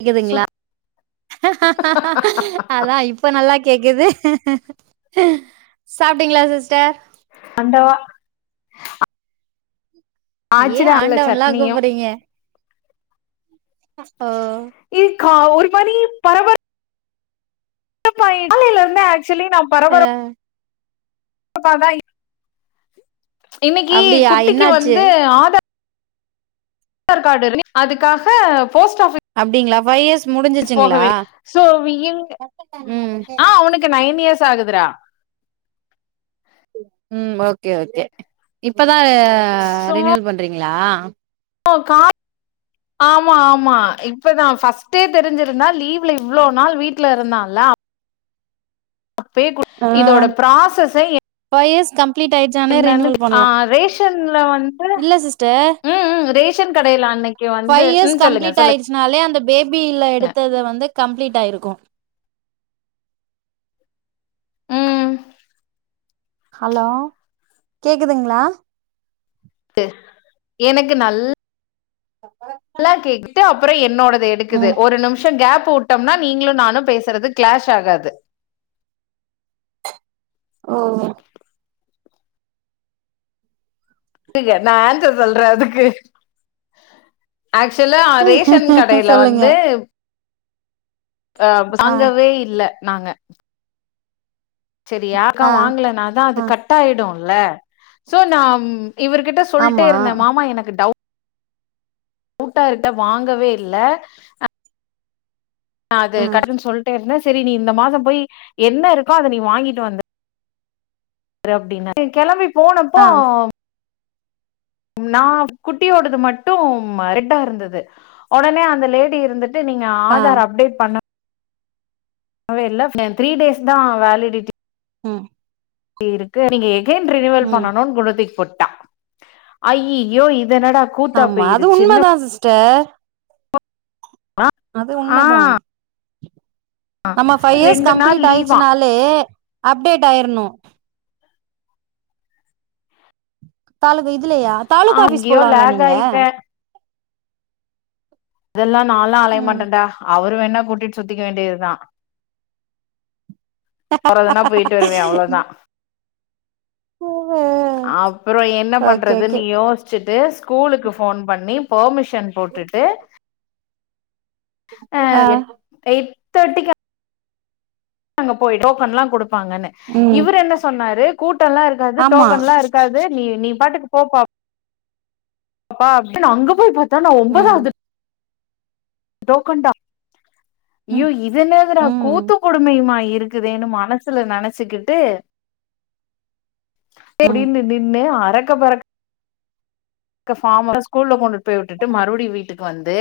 க்குதுங்களா? சுத் அதா இப்ப நல்லா கேக்குது சாப்ட்டீங்களா சிஸ்டர்? ஆண்டவா அ ஏன் ஆண்டவன்லா சட்னியும் கூப்பட்றீங்க? அ இ க்கா ஒரு மாரி பரபர ப்பாயி காலைல இருந்தே ஆ க்சுவலி நா பரபர அ ப்பாதா இ இன்னக்கி அப்டியா குட்டிக்கு என்னாச்சு வந்து ஆதா ர் கார்டு ரினி அதுக்காக போஸ்ட் ஆ அப்டிங்களா? ஃபைவ் இயர்ஸ் ஃபீஸ் போக முடிஞ்சிச்சுங்களா வேண்டி சோ வி இங் ம் ஆ அவனுக்கு நைன் இயர்ஸ் ஆகுதுரா ம் ஓகே ஓகே இப்ப தா சோ ரினிவல் பண்றீங் களா? [inaudible] ஆமா ஆமா இப்பதா ஃபஸ்ட்டே தெரிஞ்சிருந்தா லீவ்ல இவ்ளோ நாள் வீட்ல இருந்தான்ல அ அப்பயே குடு ஆ இதோட ப்ராசஸே எ ஃபைவ் இயர்ஸ் கம்ப்ளீட் ஆயிருச்சுனாலே ரினிவல் பண்லா. ரேஷன்ல வந்து இல்ல சிஸ்டர் ம் ம் ரேஷன் கடையில அன்னைக்கு வந்து ஃபைவ் இயர்ஸ் ம் சொல்லுங்க கம்ப்ளீட் சொல்லுங்க ஆயிடுச்சுனாலே அந்த பேபில எடுத்தது வந்து கம்ப்ளீட் ஆயிருக்கு. ம் ஹலோ கேக்குதுங்களா? க்கு எனக்கு நல் லா கேட்டுட்டு அப்புறோ என்னோட து எடுக்குது ம் ஒரு நிமிஷோ கேப் ப்பு உட்டம்னா நீங்களு நானு பேசுறது கிளாஷ் ஆகாது ஓ டிகன் நா அன்சர் சொல்ற அதுக்கு ஆக்சுவலா ரேஷன் கடைல சொல்லுங்க வந்து ஆ [inaudible] வாங்கவே இல்ல நாங்க செரியா அக்கா ஆ வாங்கலனாதா அது ஆ கட் ஆயிடுல்ல சோ நாம் இவருகிட்ட சொல்டே ஆமா இருந்த மாமா எனக்கு டவ் கூட்டழ இருட்ட வாங்கவே இல்ல அ நா அது ம் கடனுன் சொல்டனு செரி நீ இந்த மாசோ போய் என்ன இருக்கோ அத நீ வாங்கிட்டு வந்து ரு அப்டினார் நீ கெளம்பிப் ஆ நாவ் குட்டியோடது மட்டும் மரட்டாருந்தது ஒடனே அந்த லேடி இருந்துட் டு நீங்க ஆ ஆதார் அப்டேட் பண்ணு அவா எல்லா ஃபேன் த்ரீ டேஸ் தா வேலிடிட்டி ம் டி இருக்கு நீங்க ஏ ஏன் ரினிவல் ம் பண்ணணுன் குடத்திக் போட் ட ஐய்யிய்யோ இப் இதென்னடா கூத்தா பேய்ருச்சுனுப் ட அது உண்ம ஆ தா அம்மா பைவ் இயர்ஸ் ரெண்டு நாள் கம்ப்ளீட் லீவா ஆய்டுச்சினாலே அப்டேட் ஆயிர்னு தாலு போய்ட் இல்லையா ஆ தாலுகா ஆபீஸ் எங்கேயோ போலால லேக் நீங்க ஆயிட்டே இதெல்லா நாலா அலைய ம் மாட்ட டா அவர் வேணா கூட்டிட் சுத்திக்க வேண்டியது தா போறதுனா போய்ட்டு வருவே அவ்ளோ தா அப்றோ என்ன ஓகே ஓகே பண்றதுன்னு யோஸ்சிட்டு கூலுக்கு ஃபோன் பண்ணி போமிஷ் பெர்மிஷன் போட்டுட்டு அ ஆ எப் எ [unintelligible] தொட்டுக்க நாங்க போய்ட் டோக்கன் லா குடு பாங்கன்னு ம் இவரு என்ன சொன்னாரு கூட்டல்லாருக்காது ஆமா டோக்கன் லா இருக்காது நீ நீ பாட்டுக்கு போ பா பா அப்டின் அங்க போய் பாத் தனா ம் ஒம்பதாவ்து லோகண்டா [unintelligible] ய்யோ ம் இதனெங்கடா ம் கூத்துங் கொடுமையு மா இருக் இருக்குதேன்னு மனசுல நெனச்சுக்கிட்டு ம் அடனு நன [unintelligible] பறக்க பறக்க பார் ஸ்கூல்ல கொண்டு போய் விட்டுட்டு மறுபடியு வீட்டுக்கு வந்து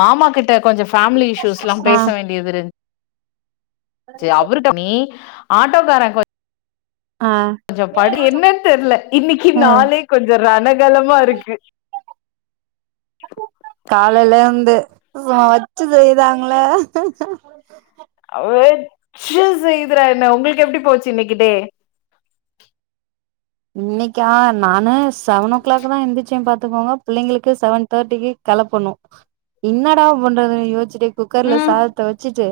மாமா கிட்ட கொஞ்சொ ஃபேமிலி இஷ்யூஸ்லா ஆ பேச வேண்டியது இருந்து சரி அவர்ட்ட நீ ஆட்டோக்கார கோ ஆ கொஞ்ச படு என்னன்னு தெரியல இன்னைக்கு நாளே கொஞ்ச ரணகலமா இருக்கு காலேல இத வச்சு செய்ராங்கள வெச்சு செய்றாதுன்ன உங்களுக்கு எப்டி போச்சு இன்னைக்கு டே இன்னைக்கா நான் அ செவன் ஓ கிளாக் தா எந்துருச்சே பாத்து பாத்துகோங்க பிள்ளைங்களுக்கு செவன் தேர்டிக்கு கெலப்பணு என்னடா பண்றதுனு யோச்சிட்டே குக்கர்ல ம் சாதத்த வெச்சுட்டு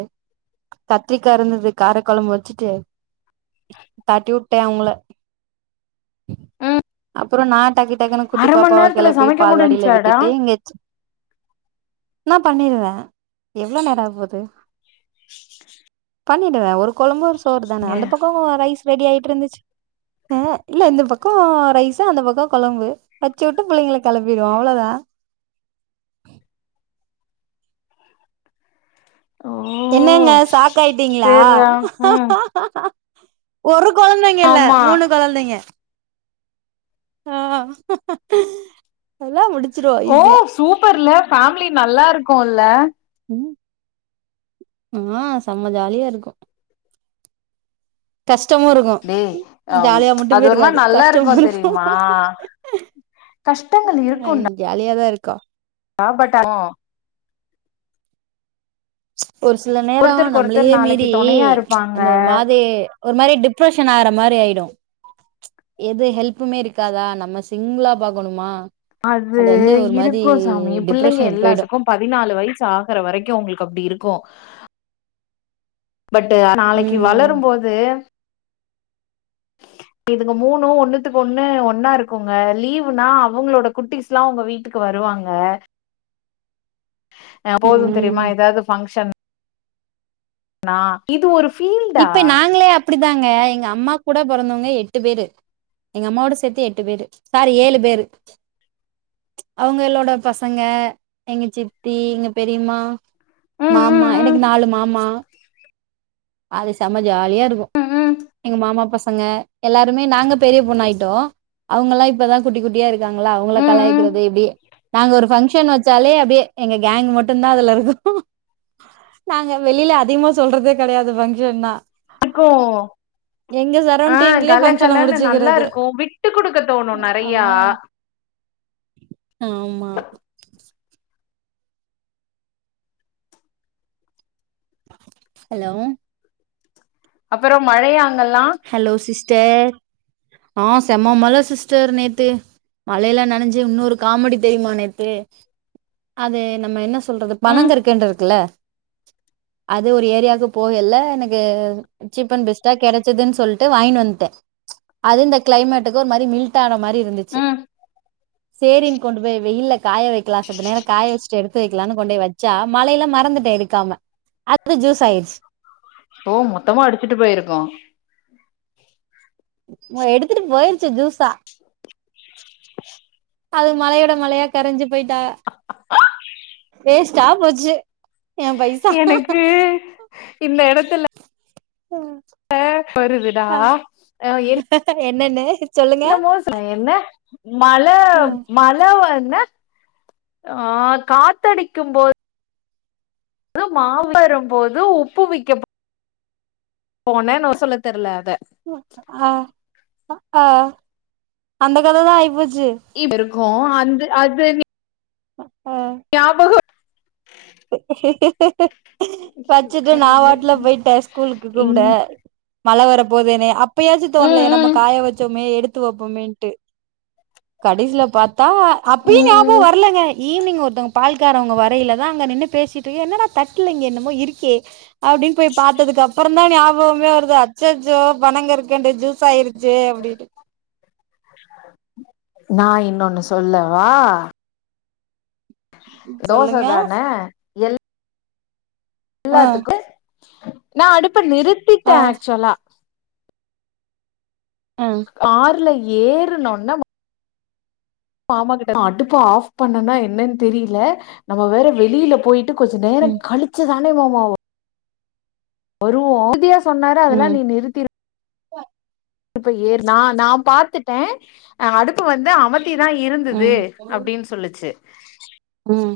கத்திரிக்கா இருந்தது கார கொழம்பு வச்சுட்டு தட்டி விட்டே அவங்கள ம் அப்றோ நா டக்கு டக்குன்னு குட்டி அர மண் பாப்பாவ நேரத்துல கிளப்பி சமைக்க பால்வாடில முடிஞ்சாடா விட்டுட்டு இங்க நா பண்ணிருவே எவ்ள நேர ஆக போகுது பண்ணிடுவே ஒரு கொழம்பு ஒரு சோறு தான இங்க அந்த பக்கோ ரைஸ் ரெடி ஆகிட்டு இருந்துச்சு இல்ல இந்த பக்கோ ரைஸு அந்த பக்க கொழம்பு வச்சு விட்டு பிள்ளைங்கள கிளப்பிடுவே அவ்ளவுதான் ஓ என்னங்க சாக்காய்ட்டீங்ளா சேர்ரா ம் ஒரு ஒரு கொழந்தைங்க இல்ல ஆமா மூனு கொழந்தைங்க ஆ எல்லா முடிச்சிருவோ ஓ ஈஸியா சூப்பர்ல ஃபேமிலி நல்லா இருக்கோல்ல ஆ செம்ம ஜாலியா இருக்கும் கஷ் கஷ்டமா இருக்கு டேய் அம் ஜாலியா அது மட்டுமே ஒரு மாரி இருக்காது நல்லா கஷ்டமா இருக்கு இருக்கும் தெரியுமா கஷ்டங்கள் இருக்குன்டா ஜாலியாதா இருக் கா [unintelligible] ஒரு சில நேர ஒருத்தருக்கு நம்பளே ஒருத்தர் நாளைக்கு மீறி தொணையா இருப்பாங்க அந்த ஒரு மாதி ஒரு மாரி டிப்ரஷன் ஆகற மா ஆயிடும் எது ஹெல்ப்புமே இருக்காதா நம்ம சிங்களா பாக்கணுமா அது வந்து ஒரு மாதி இருக்கு சாமி புள்ளைங்க டிப்ரெஷனுக்கு போயிடு எல்லாத்துக்கும் பதினாலு வயசு ஆகுற வரைக்கு உங்களுக்கு அப்டி இருக் கும் பட் நாளைக்கு ம் வளரும்போது இதுங்க மூணு ஒண்ணுத்துக்கு ஒண்ணு ஒண்ணா இருக்குங்க லீவுனா அவுங்களோட குட்டிஸ்லா உங்க வீட்டுக்கு வருவாங்க ஆ போகுதும். தெரிம்மா ம் ஏதாவது ஃபங்க்ஷன் நா இது ஒரு ஃபீல்டா இப்ப நாங்களே அப்டிதாங்க எங்க அம்மாக் கூட பொறந்தவங்க எட்டு பேரு எங்க அம்மாவோட சேத்து எட்டு பேரு சாரி ஏழு பேரு அவுங்களோட பசங்க எங்க சித்தி எங்க பெரிம்மா ம் மாமா ம் எனக்கு ம் நாலு மாமா அது சமைல் ஜாலியா இருக்கு ம் ம் எங்க மாமா பசங் சங்க எல்லாருமே நாங்க பெரிய பொண்ணாயிட்டோ அவுங்க எல்லா இப்பதா குட்டி குட்டியா இருக்காங்களா அவுங்கள ம் ம் கலாயிக்கிறது இப்டி நாங்க ஒரு ஃபங்க்ஷன் வச்சாலே அப்டியே எங்க கேங்க் மட்டுதா அதுல இருக்க நாங்க வெளியல அதிகமா சொல்றது கெடையாது ஃபங்க்ஷன்னா இருக்கோ எங்க ஆ சரௌண்டிங்லயே கல ஃபங்க்ஷன கலன்னு நல்லா முடிச்சுக்கிறது இருக்கும் விட்டு குடுக்க தோணு நெறையா ஆம்மா ஹலோ அப்புற மழயா அங் ஹலோ சிஸ் டர் ஆ செம்ம மழ சிஸ்டர் நேத்து மழையல நனைஞ்சு இன்னுரு காமெடி தெரியுமா நேத்து அது நம்ம என்ன சொல்றது ம் பனங்கற்கண்டு இருக்குல்ல அது ஒரு ஏரியாவுக்கு போகல்லே எனக்கு சீப் அண் பெஸ்டா கெடைச் ச்சதுனு சொல்ட்டு வாய்னு வன்டே அது இந்த க்ளைமேட் க்கு ஒரு மாரி மில்ட் ஆன மாரி இருந்துச்சு ம் சேரின் கொண்டு போய் வெயில்ல காய வைக்கலா செத்த நேர காய வச்சுட்டு எடுத்து வைக்கலான் கொண்டு வச்சா மழையல மறந்துட்டே எடுக்காம அது ஜூஸ்சா ஆயிச்சு ஓ மொத்தமா அடிச்சுட்டு போயிருக்கோ மோ எடுத்துட்டு போயிருச்சு ஜூஸா அது மழயோட மழயா கரஞ்சு போயிட்டாக வேஸ்ட்டா போச்சு என் பைசா எனக்கு இந்த எடத்துல அ ஒரு விடா அ எனிக் என்னன்னு சொல்லுங்க இப்ப என்ன மழ மழ வர் என ஆ காத்தடிக்கும் போத் து மா விக் போது உப்பு விக்கப் போனன் நோ சொல்ல தெர்ல அத ஆ ஆ அந்த கத தா ஆய்போச் இப் கோ அந்து அது நீ ஆஹ ஞாபகோ ஐயோ வச்சுட்டு நா கடவுளே பாட்ல போய்ட ஸ்கூலுக்கு கூப்ட ம் மழ வர போது எனைய அப் இப்பயாச்சு ம் தோண்லைய நம்ம ம் காய வச்சோமே எடுத் துவப்பமேன்ட்டு கடேசில பாத் தா அப்பயு ஞாபோ ம் வரலங்க ஈவ்னி்ங் ஒருத்தோங் பால் உக்கார் அவ்ங்க வரையில நா அங்க நின்னு பேசிட்டிருக்க என்னட தட்ல இங்க என்னமோ இருக்கே அப்டின் போய் பாத்ததுக்கு அப்பறம் தா ஞாபோமே வருது அச்சச்சோ பனங்கற்கண்டு ஜூஸ் ஃவைருச்சே அப்டின்னு நா இன்னொன்னு சொல்லவா தோச சொல்லுங்க தான எல் ஆ எல்லாத்துக்கு நா அடுப் பு நிறித்திட ஆ ஆக்சுவலா ஆ கார்லை ஏர்ன ஒன்ன மாமா கிட்ட அடுப்பா ஆப் பண்ணனா என்னன்னு தெரியல நம்ம வேற வெளியில போயிட் கொஞ்ச ம் நேரம் கழுச்சு சானே மாமா [unintelligible] ஒருவாக்ல சொன்னாரு அதெல்லா நீ நிறுத்தி போ இப்ப ஏர் நா நா பாத்துட்டே அடுத்து வந்து அவம ட்டி தா இருந்தது ம் அப்டீனு சொல்லுச்சு ம்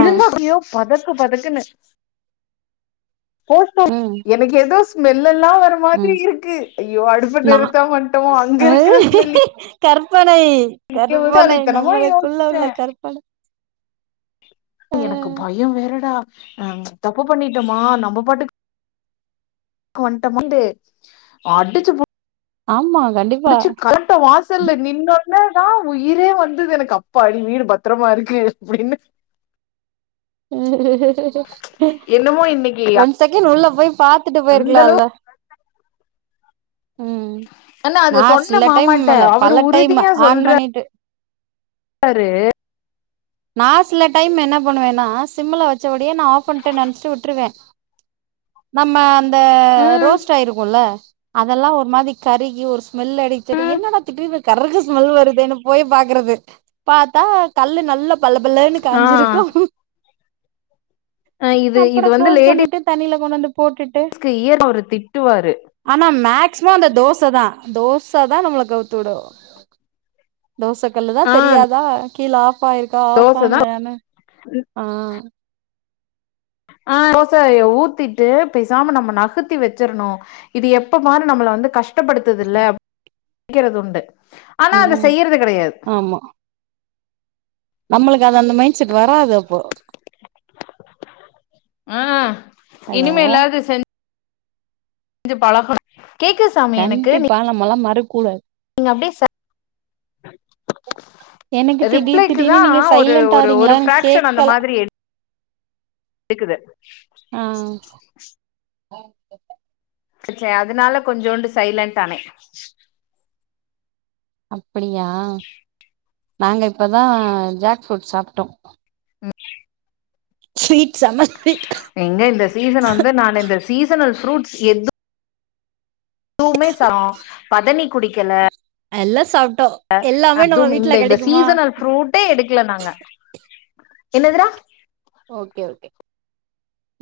ஆ பத க்கு பதக்குன்னு போம் ம் எனக்கு எதோ மே இ எல்லா வர மாதிரி ம் இருக்கு ஐயோ அடுப்ப நா நிறத்தாம வந்டோமோ அங்க இருக்ற ஸ்மெல்லி கருப் கற்பனை கற்பனை நம்மளுக்குள்ள யோசிச்சே உள்ள கற்பனை ஆ எனக்கு பய வேறடா ஹ் தப்பு பண்ணிட்டமா நம்ப பாட்டுக்கு வன்ட்டமான்டு அடுச்சு ஆமா கண்டிப்பா முடிச்சு கழட்ட வாசல்ல நின்னோ என்னதா உயிரே வந்தது எனக்கு அப்பாடி வீடு பத்தரமாருக்கு அப்டின்னு உ என்னமோ இன்னைக்கு ஒன் செகெண்ட் உள்ள போய் பாத்துட்டு அந்த போயிருக்கலால்ல உம் ஆனா அது நா சொன்ன சில டைம் மாமாட்ட இல்ல அவரு பல டைம் ஆன் பண்ணிட்டு றாரு நா சில டைம் என்ன பண்ணுவேனா சிம்முல வச்சபடியே நா ஆப் பண்ட்டே நெனச்ட்டு உட்ருவே நம்ம அந்த ம் ரோஸ்ட் ஆயிருக்குல அதெலா ஒரு மாரி கருகி ஒரு மெல்ல அடிச்சட்டு என்னடா திடீர்னு கருகுற ஸ்மெல் வருதேனு போய் பாக்குறது பாத்தா கல்லு நல்ல பளபளன்னு காஞ்சிருக்கு ஆ இது இது அப்புறோ வந்து க்ளோஸ் லேடிஸ் பண்ணிட்டு [unintelligible] ஸ்கு இயற அவுரு திட்டுவாரு சுமா அந்த தோச தா தோச தா நம்மள கவுத்து விடு தோச கல்லு தா ஆ தெரியாதா கீழ ஆஃப்யில் கா தோச தா ஆஃப்யில்லான்ன ஆ ஆ தோசய ஊத்திட்டு பேசாம நம்ம நகத்தி வச்சிர்ணு இது எப்ப பாரு நம்மள வந்து கஷ் டப்படுத்துதுல்ல க்கிறதுண்டு ஆனா அத ம் செய்யிறது கெடையாது நம்மளுக் அது அந்த மைண்ட் செட் வராது அப்போ ஆ ஹலோ இனிமேலாது செஞ் ஞ்சு பழகோன் கேக்குது சாமி எனக்கு நீ கூற நீங்க அப்டியே சை எனக்கு திடீர் திடீர்னு ரிப்ளைக்குதா நீங்க ஒரு சைலண்ட் ஒரு ஆறீங்களா ஒரு எனக்கு ஃப்ராக்ஷன் அந்த கேக்கல மாதிரி கேக்குது ஆ [inaudible] செஞ்சா அதனால கொஞ்சோண்டு சைலன்ட் ஆன அப்டியா நாங்க இப்பதா ஜாக்ஃபுட் சாப்ட்டோ ம் ச்சீ எங்க இந்த சீசன் வந்து நான் இந்த சீசன் ஃப்ரூட்ஸ் எது எதுவுமே சாப் பதனி குடிக்கல எல்லா சாப்ட்டோ ஆ எல்லாமே அது நம்ம வீட்ல இந்த கெடைக்குமா சீசனல்ல ஃப்ரூட்டே எடுக்கல நாங்க என்னது ரா ஓகே ஓகே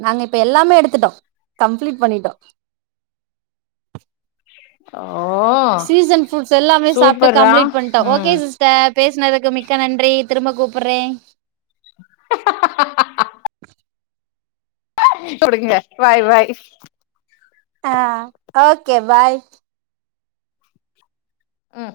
நாங்க இப்ப எல்லாமே எடுத்துட்டோ கம்ப்ளீட் பண்ணிட்டோ அ சீசன் ஃபரூட்ஸ் எல்லாமே சாப்ட்டு சூப்பர்ரா கம்ப்ளீட் பண்ட்ட ஓகே ம் சிஸ்டர் பேசனதுக் மிக்க நன்றி திரும்ப கூப்புறே [inaudible] தொடுங்க பாய் பாய் ஆ [unintelligible] கே பாய் ம்